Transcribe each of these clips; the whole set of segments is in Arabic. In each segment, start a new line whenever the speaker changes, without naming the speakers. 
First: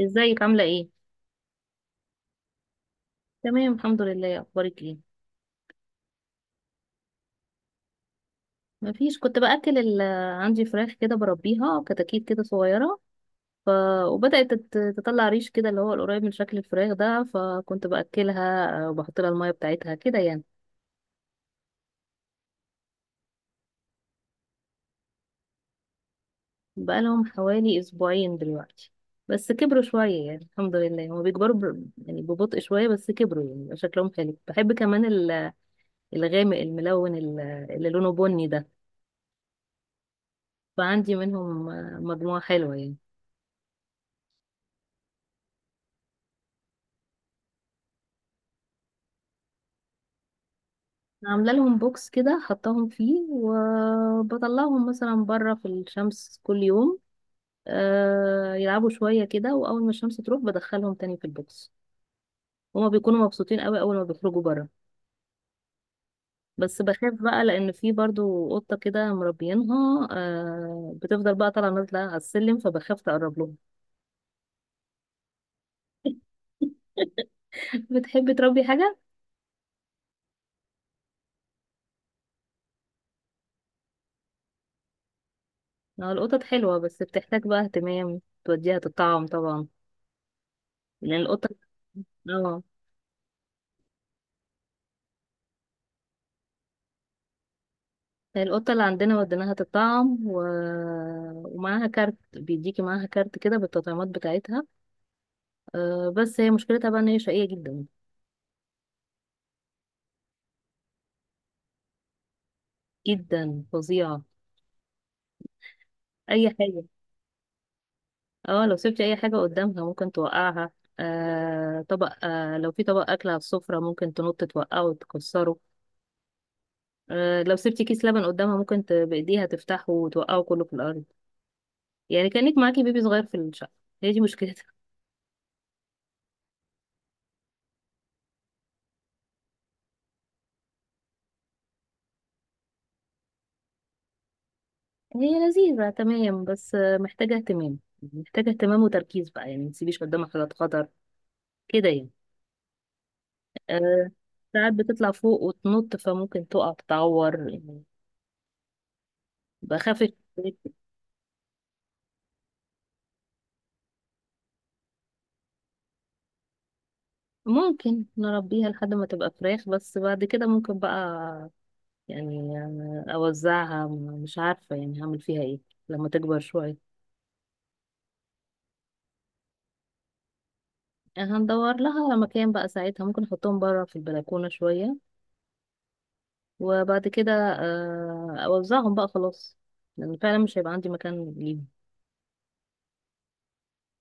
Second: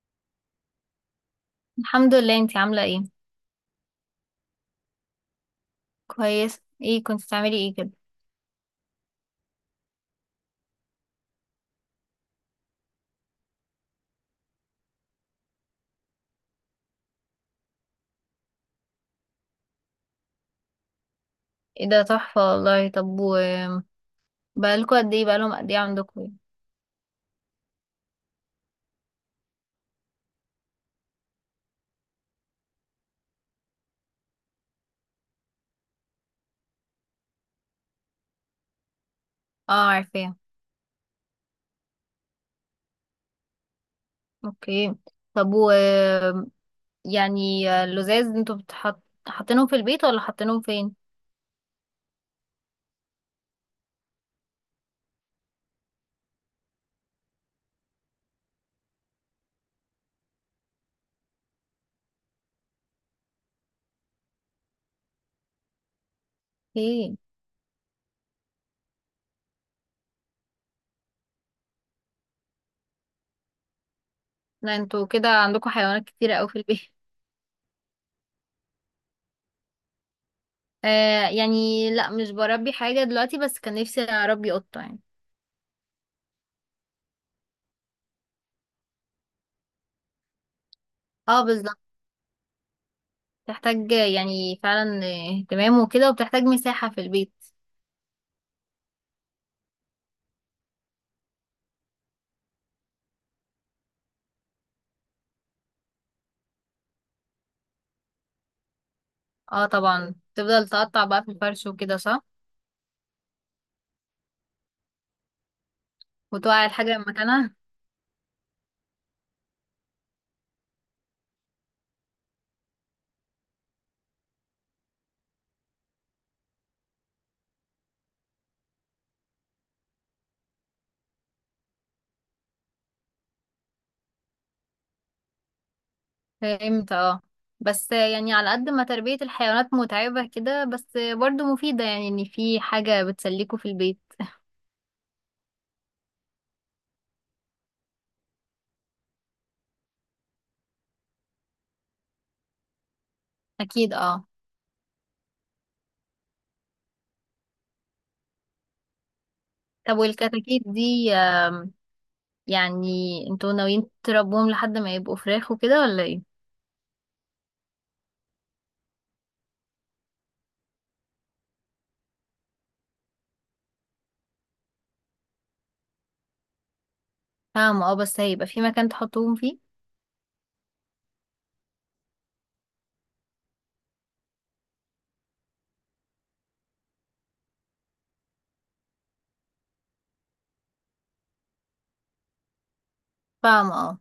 ازيك عاملة ايه؟
الحمد لله، انتي عاملة ايه؟
تمام الحمد لله اخبارك ايه؟
كويس. ايه كنت بتعملي ايه كده؟
مفيش كنت عندي فراخ كده بربيها كتاكيت كده صغيرة، ف... وبدأت تطلع ريش كده اللي هو القريب من شكل الفراخ ده، فكنت بأكلها وبحط لها المية بتاعتها كده يعني.
ايه ده تحفة والله. طب بقالكوا قد ايه بقالهم قد ايه عندكوا يعني؟
بقالهم حوالي أسبوعين دلوقتي، بس كبروا شوية يعني الحمد لله. هما بيكبروا يعني ببطء شوية، بس كبروا يعني بقى شكلهم حلو. بحب كمان الغامق الملون اللي لونه بني ده.
اه، عارفاه.
فعندي منهم مجموعة حلوة يعني.
اوكي. طب يعني اللزاز انتوا حاطينهم في البيت ولا حاطينهم فين؟
عامله لهم بوكس كده حطاهم فيه، وبطلعهم مثلا بره في الشمس كل يوم، آه يلعبوا شويه كده، واول ما الشمس تروح بدخلهم تاني في البوكس. هما بيكونوا مبسوطين قوي اول ما بيخرجوا بره، بس بخاف
ايه.
بقى لان في برضو قطه كده مربيينها، آه بتفضل بقى طالعه نازله على السلم، فبخاف تقرب لهم.
لا انتوا كده عندكوا حيوانات كتيرة اوي في البيت
بتحبي تربي حاجه؟
آه يعني، لا مش بربي حاجة دلوقتي، بس كان نفسي اربي قطة يعني.
آه، القطط حلوه بس بتحتاج بقى اهتمام، توديها تطعم طبعا لان
اه
القطه.
بالظبط.
اه.
بتحتاج يعني فعلا اهتمام وكده، وبتحتاج مساحة في البيت.
القطة اللي عندنا وديناها تطعم ومعاها كارت، بيديكي معاها كارت كده بالتطعيمات بتاعتها. أه بس هي مشكلتها بقى ان هي شقية جدا.
اه طبعا، تفضل تقطع بقى في الفرش وكده، صح.
جدا، فظيعة، اي
وتوقع
حاجة.
الحاجة مكانها.
اه لو سبتي اي حاجة قدامها ممكن توقعها. أه طبق، أه لو في طبق اكل على السفرة ممكن تنط توقعه وتكسره. أه لو سبتي كيس لبن قدامها ممكن بايديها تفتحه وتوقعه كله في الارض. يعني كأنك معاكي بيبي صغير في الشقة، هي دي مشكلتها.
امتى؟ اه. بس يعني على قد ما تربية الحيوانات متعبة كده، بس برضو مفيدة يعني ان في حاجة بتسليكوا في البيت.
هي لذيذة تمام بس محتاجة اهتمام، محتاجة اهتمام وتركيز بقى، يعني ما تسيبيش قدامك حاجات خطر كده يعني.
اكيد
أه.
اه.
ساعات بتطلع فوق وتنط فممكن تقع تتعور يعني،
طب
بخاف.
والكتاكيت دي يعني انتوا ناويين تربوهم لحد ما يبقوا فراخ وكده ولا ايه؟
ممكن نربيها لحد ما تبقى فراخ، بس بعد كده ممكن بقى يعني أنا أوزعها، مش عارفة يعني هعمل فيها ايه لما تكبر شوية.
فاهمة اه. بس هيبقى في مكان تحطوهم فيه؟
هندور لها مكان بقى ساعتها، ممكن احطهم بره في البلكونة شوية، وبعد كده آه، اوزعهم بقى خلاص، لان فعلا مش هيبقى عندي مكان ليهم.
فاهمة اه.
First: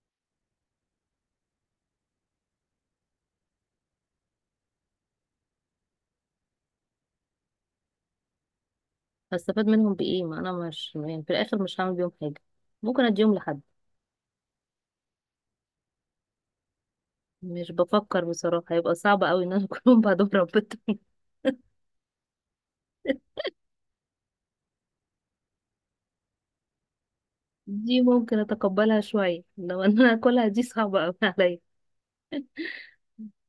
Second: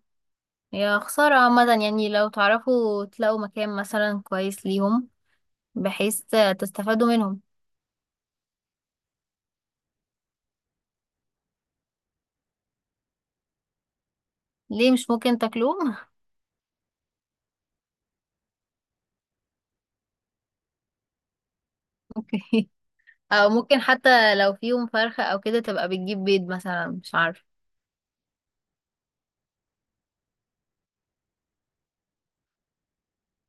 يا خسارة. عامة يعني لو تعرفوا تلاقوا مكان مثلا كويس ليهم، بحيث تستفادوا منهم.
هستفاد منهم بايه؟ ما انا مش يعني في الاخر مش هعمل بيهم حاجه، ممكن اديهم لحد.
ليه مش ممكن تاكلوه؟
مش بفكر بصراحه، هيبقى صعب قوي ان انا اكلهم بعدهم ربيتهم.
اوكي. او ممكن حتى لو فيهم فرخة او كده تبقى بتجيب بيض مثلا، مش عارفه.
دي ممكن اتقبلها شويه، لو ان انا اكلها دي صعبه قوي عليا.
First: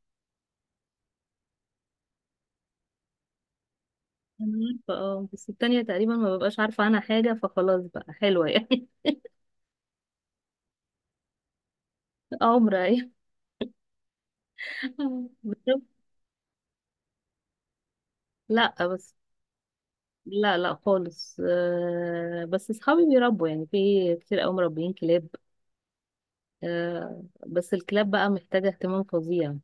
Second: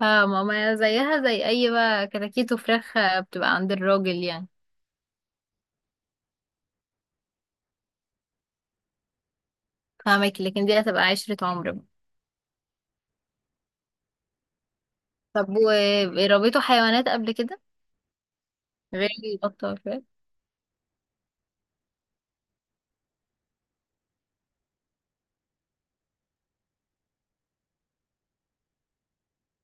فماما زيها زي اي بقى، كتاكيت وفراخ بتبقى عند الراجل يعني.
انا عارفه اه، بس التانية تقريبا ما ببقاش عارفه عنها حاجه فخلاص بقى حلوه يعني.
فاهمك، لكن دي هتبقى عشرة عمر بقى.
عمر ايه؟
طب وربيتوا حيوانات قبل كده
لا
غير
بس.
القطة والكلاب؟
لا لا خالص، آه، بس اصحابي بيربوا يعني، في كتير قوي مربيين كلاب. آه، بس الكلاب بقى محتاجة اهتمام فظيع،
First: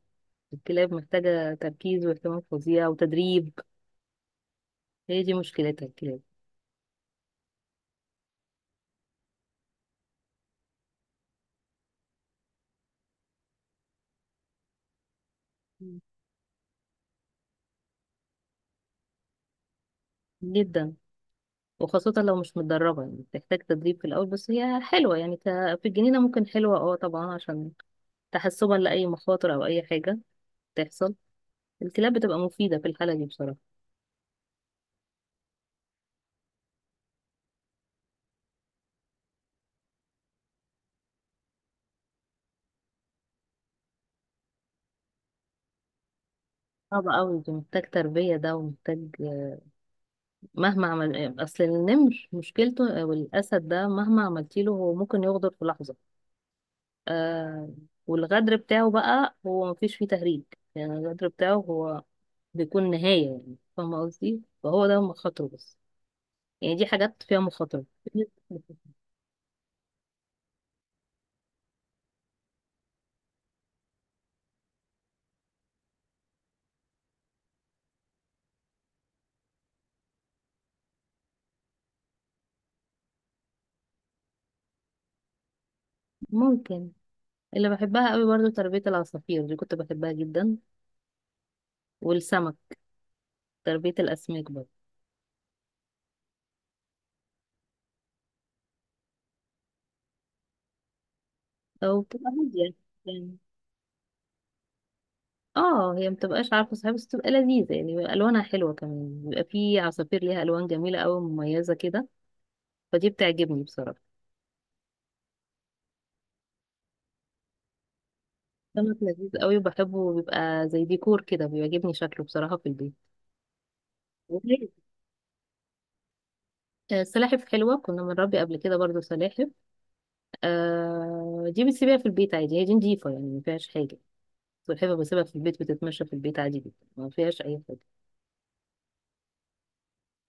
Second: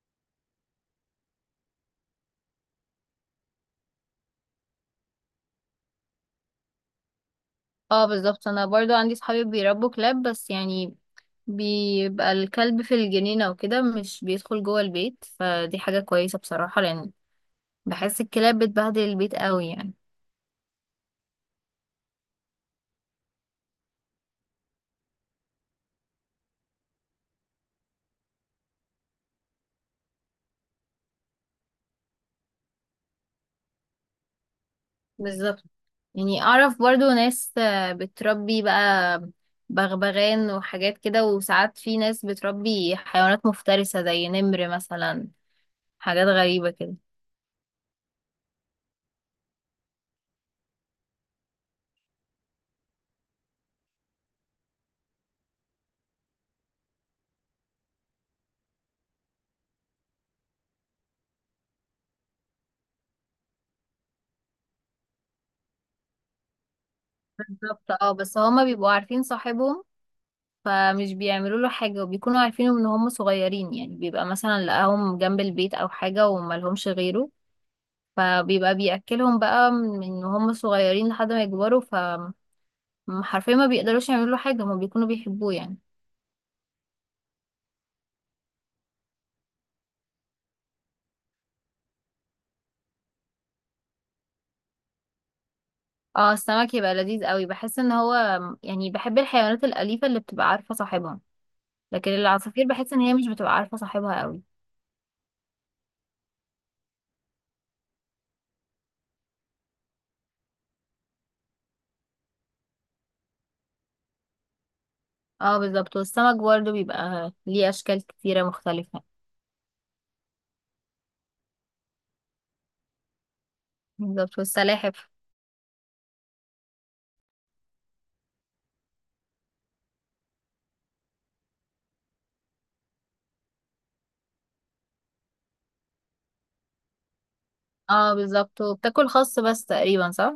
الكلاب محتاجة تركيز واهتمام فظيع وتدريب، هي دي مشكلتها الكلاب.
اه بالظبط، انا برضو عندي صحابي بيربوا كلاب، بس يعني بيبقى الكلب في الجنينة وكده، مش بيدخل جوه البيت، فدي حاجة كويسة بصراحة، لأن بحس الكلاب بتبهدل البيت قوي يعني.
جدا. وخاصة لو مش متدربة يعني بتحتاج تدريب في الأول، بس هي حلوة يعني في الجنينة ممكن، حلوة اه طبعا، عشان تحسبا لأي مخاطر أو أي حاجة تحصل، الكلاب بتبقى مفيدة في الحالة دي بصراحة.
بالظبط. يعني اعرف برضو ناس بتربي بقى بغبغان وحاجات كده، وساعات في ناس بتربي حيوانات مفترسة زي نمر مثلا، حاجات غريبة كده.
صعب أوي ده، محتاج تربية ده ومحتاج، مهما عمل اصل النمر مشكلته آه، والاسد ده مهما عملتي له هو ممكن يغدر في لحظه. آه، والغدر بتاعه بقى هو مفيش فيه تهريج، يعني الغدر بتاعه هو بيكون نهايه يعني، فاهمه قصدي؟ فهو ده مخاطره، بس يعني دي حاجات فيها مخاطره.
بالظبط اه. بس هما بيبقوا عارفين صاحبهم فمش بيعملوا له حاجة، وبيكونوا عارفين ان هم صغيرين يعني، بيبقى مثلا لقاهم جنب البيت او حاجة وملهمش غيره، فبيبقى بيأكلهم بقى من هم صغيرين لحد ما يكبروا، حرفيا ما بيقدروش يعملوا له حاجة، هما بيكونوا بيحبوه يعني.
ممكن. اللي بحبها قوي برضو تربيه العصافير، دي كنت بحبها جدا، والسمك، تربيه الاسماك برضه.
اه السمك يبقى لذيذ قوي، بحس ان هو يعني، بحب الحيوانات الأليفة اللي بتبقى عارفة صاحبها.
او
لكن
بتبقى
العصافير
هاديه
بحس ان هي مش
يعني.
بتبقى عارفة صاحبها قوي.
اه هي مبتبقاش عارفة صحيح، بس بتبقى لذيذة يعني، بيبقى ألوانها حلوة كمان، بيبقى في عصافير ليها ألوان جميلة أوي مميزة كده، فدي بتعجبني بصراحة.
اه بالظبط، والسمك برضه بيبقى ليه اشكال كتيرة
سمك
مختلفة.
لذيذ أوي وبحبه، بيبقى زي ديكور كده بيعجبني شكله بصراحة في البيت.
بالظبط.
وغير-
والسلاحف.
آه، سلاحف حلوة، كنا بنربي قبل كده برضو سلاحف. آه دي بتسيبيها في البيت عادي، هي دي نضيفة يعني ما فيهاش حاجة. والحفة بسيبها في البيت بتتمشى في البيت عادي جدا، ما فيهاش أي حاجة.
اه بالظبط، وبتاكل خس بس تقريبا، صح؟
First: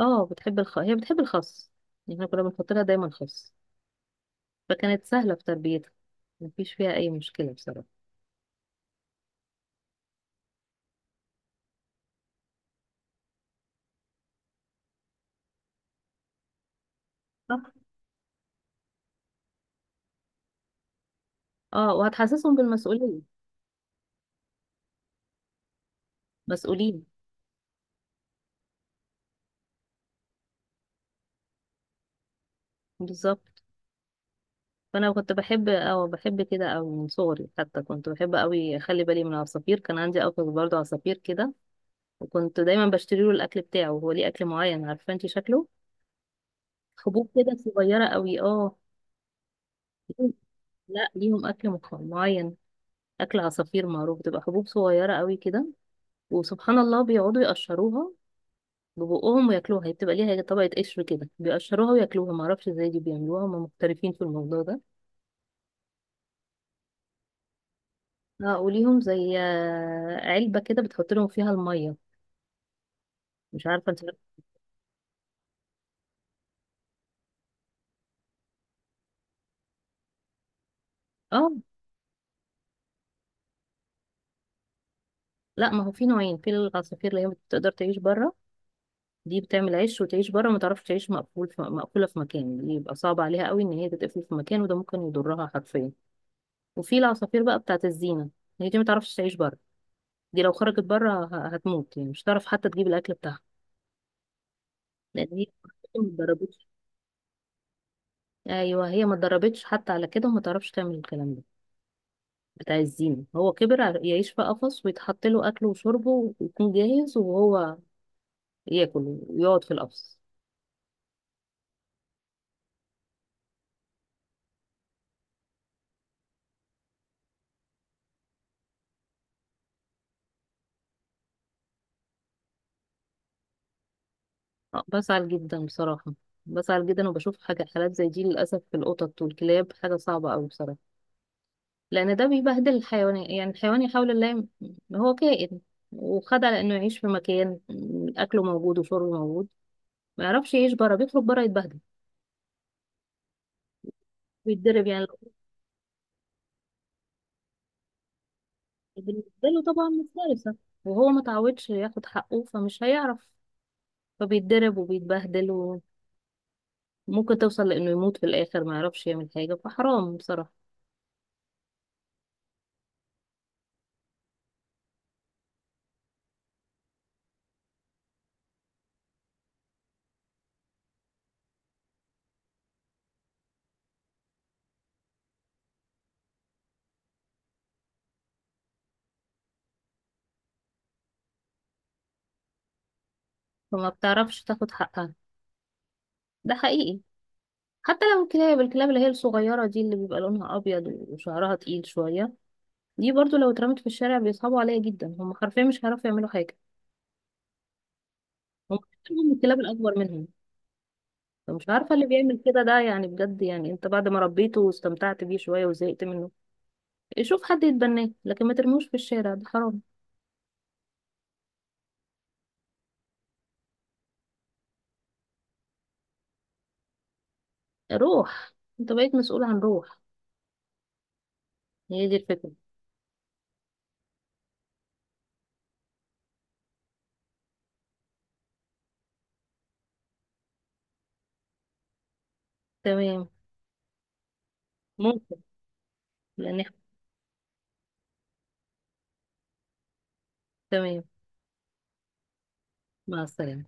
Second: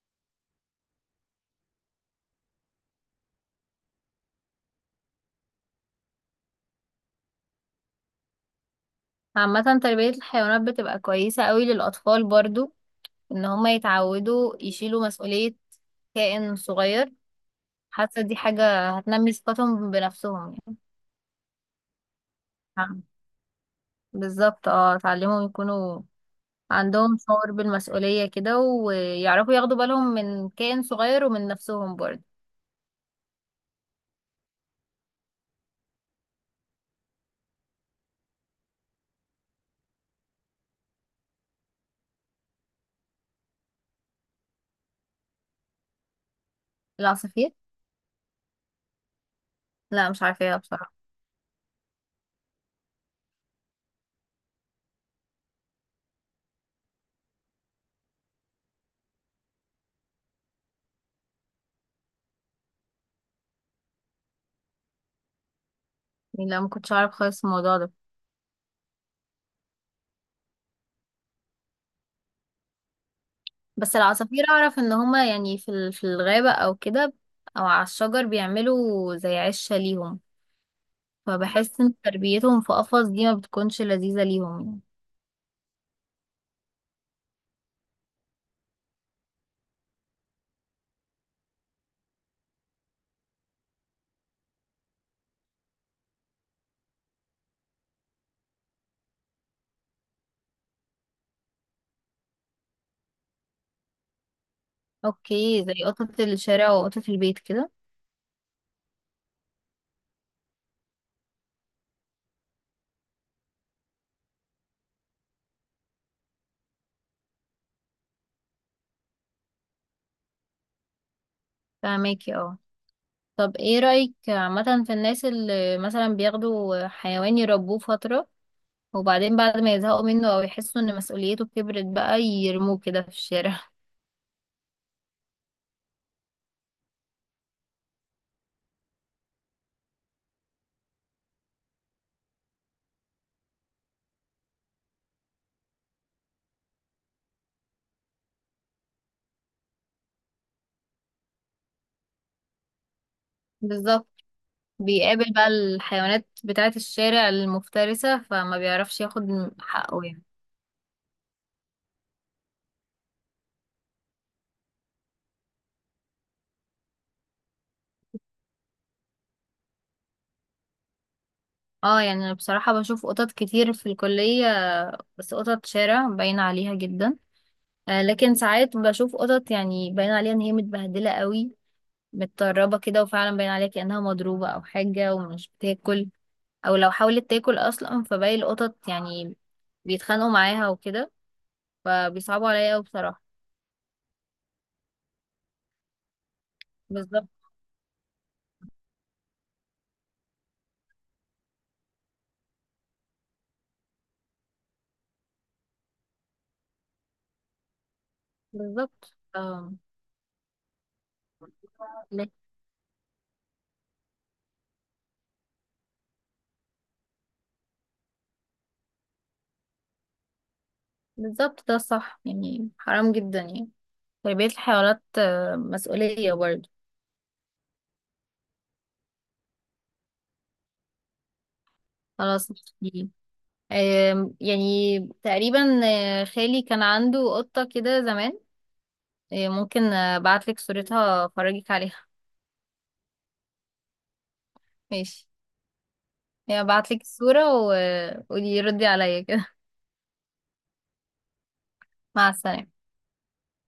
اه بتحب هي بتحب الخس، يعني احنا كنا بنحط لها دايما خس، فكانت سهلة في تربيتها، مفيش فيها أي مشكلة بصراحة.
عامة تربية الحيوانات بتبقى كويسة قوي للأطفال برضو، إن هما يتعودوا يشيلوا مسؤولية كائن صغير.
صح.
حاسة دي حاجة هتنمي ثقتهم بنفسهم يعني.
اه وهتحسسهم
نعم،
بالمسؤولية.
بالظبط اه، اتعلمهم يكونوا
مسؤولين.
عندهم شعور بالمسؤولية كده، ويعرفوا ياخدوا بالهم من كائن صغير ومن نفسهم برضه.
بالظبط. فأنا كنت بحب أو بحب كده أو من صغري، حتى كنت بحب أوي أخلي بالي من العصافير، كان عندي أخ برضه عصافير كده، وكنت دايما بشتري له الأكل بتاعه، هو ليه أكل معين، عارفة انتي شكله؟ حبوب
العصافير،
كده صغيرة أوي اه.
لا مش
ليهم-
عارفاها بصراحة.
لا ليهم أكل معين، أكل عصافير معروف بتبقى حبوب صغيرة أوي كده، وسبحان الله بيقعدوا يقشروها ببقهم وياكلوها، هي بتبقى ليها طبقة قشر كده بيقشروها وياكلوها، معرفش ازاي دي بيعملوها، هم محترفين في الموضوع ده.
يعني لا، ما كنتش اعرف خالص الموضوع ده.
اه وليهم زي آه، علبة كده بتحط لهم فيها المية، مش عارفة
بس
انت.
العصافير اعرف ان هما يعني في الغابة او كده، او على الشجر بيعملوا زي عشة ليهم.
اه
فبحس ان تربيتهم في قفص دي ما بتكونش لذيذة ليهم يعني.
لا ما هو في نوعين في العصافير، اللي هي بتقدر تعيش بره، دي بتعمل عيش وتعيش بره ما تعرفش تعيش مقفول في، مقفولة في مكان، دي يبقى صعب عليها قوي ان هي تتقفل في مكان، وده ممكن يضرها حرفيا. وفي العصافير بقى بتاعت الزينة، هي دي ما تعرفش تعيش بره، دي لو خرجت بره هتموت يعني، مش هتعرف حتى تجيب الاكل بتاعها، لان هي
اوكي،
ما
زي قطة
اتدربتش.
الشارع وقطة البيت كده.
ايوه هي ما اتدربتش حتى على كده، وما تعرفش تعمل الكلام ده. بتاع الزينة هو كبر يعيش في قفص ويتحط له اكله وشربه ويكون جاهز، وهو ياكل ويقعد في القفص.
فهماكي اه. طب ايه رأيك عامة في الناس اللي مثلا بياخدوا حيوان يربوه فترة، وبعدين بعد ما يزهقوا منه او يحسوا ان مسؤوليته كبرت بقى يرموه كده في الشارع؟
آه، بزعل جدا بصراحة، بزعل جدا، وبشوف حاجة حالات زي دي للأسف في القطط والكلاب، حاجة صعبة أوي بصراحة، لأن ده بيبهدل الحيوان يعني، الحيوان يحاول الله هو كائن وخد على إنه يعيش في مكان أكله موجود وشربه موجود، ما يعرفش يعيش بره، بيخرج بره يتبهدل
بالظبط.
ويتضرب يعني.
بيقابل بقى الحيوانات بتاعة الشارع المفترسة، فما بيعرفش ياخد
بالنسبة له طبعا
حقه يعني.
مفترسة. وهو متعودش ياخد حقه فمش هيعرف، فبيتضرب وبيتبهدل، وممكن توصل لأنه يموت في الآخر، ما يعرفش يعمل حاجة، فحرام بصراحة.
اه يعني انا بصراحة بشوف قطط كتير في الكلية، بس قطط شارع باين عليها جدا. آه لكن ساعات بشوف قطط يعني باين عليها ان هي متبهدلة قوي، متطربة كده، وفعلا باين عليها كأنها مضروبة او حاجة ومش بتاكل، او لو حاولت تاكل اصلا فباقي القطط يعني بيتخانقوا معاها وكده، فبيصعبوا عليا قوي بصراحة.
فما بتعرفش تاخد حقها، ده حقيقي.
بالظبط.
حتى لو الكلاب، الكلاب اللي هي الصغيرة دي، اللي بيبقى لونها أبيض وشعرها تقيل شوية، دي برضو لو اترمت في الشارع بيصعبوا عليها جدا، هم حرفيا مش هيعرفوا يعملوا حاجة، هم
بالظبط
بيحبوا الكلاب
اه.
الأكبر منهم. فمش عارفة اللي
ليه؟
بيعمل كده ده يعني بجد، يعني انت بعد ما ربيته واستمتعت بيه شوية وزهقت منه، شوف حد يتبناه، لكن ما ترموش في الشارع ده حرام.
بالظبط، ده الصح يعني، حرام جدا يعني، تربية الحيوانات مسؤولية برضه.
روح، انت بقيت مسؤول عن روح، هي دي
خلاص.
الفكرة.
دي يعني تقريبا، خالي كان عنده قطة كده زمان، ممكن ابعتلك صورتها افرجك عليها.
تمام.
ماشي.
ممكن. لان
يعني
احنا.
ابعتلك الصورة وقولي ردي عليا كده.
تمام
مع السلامة.
مع السلامة.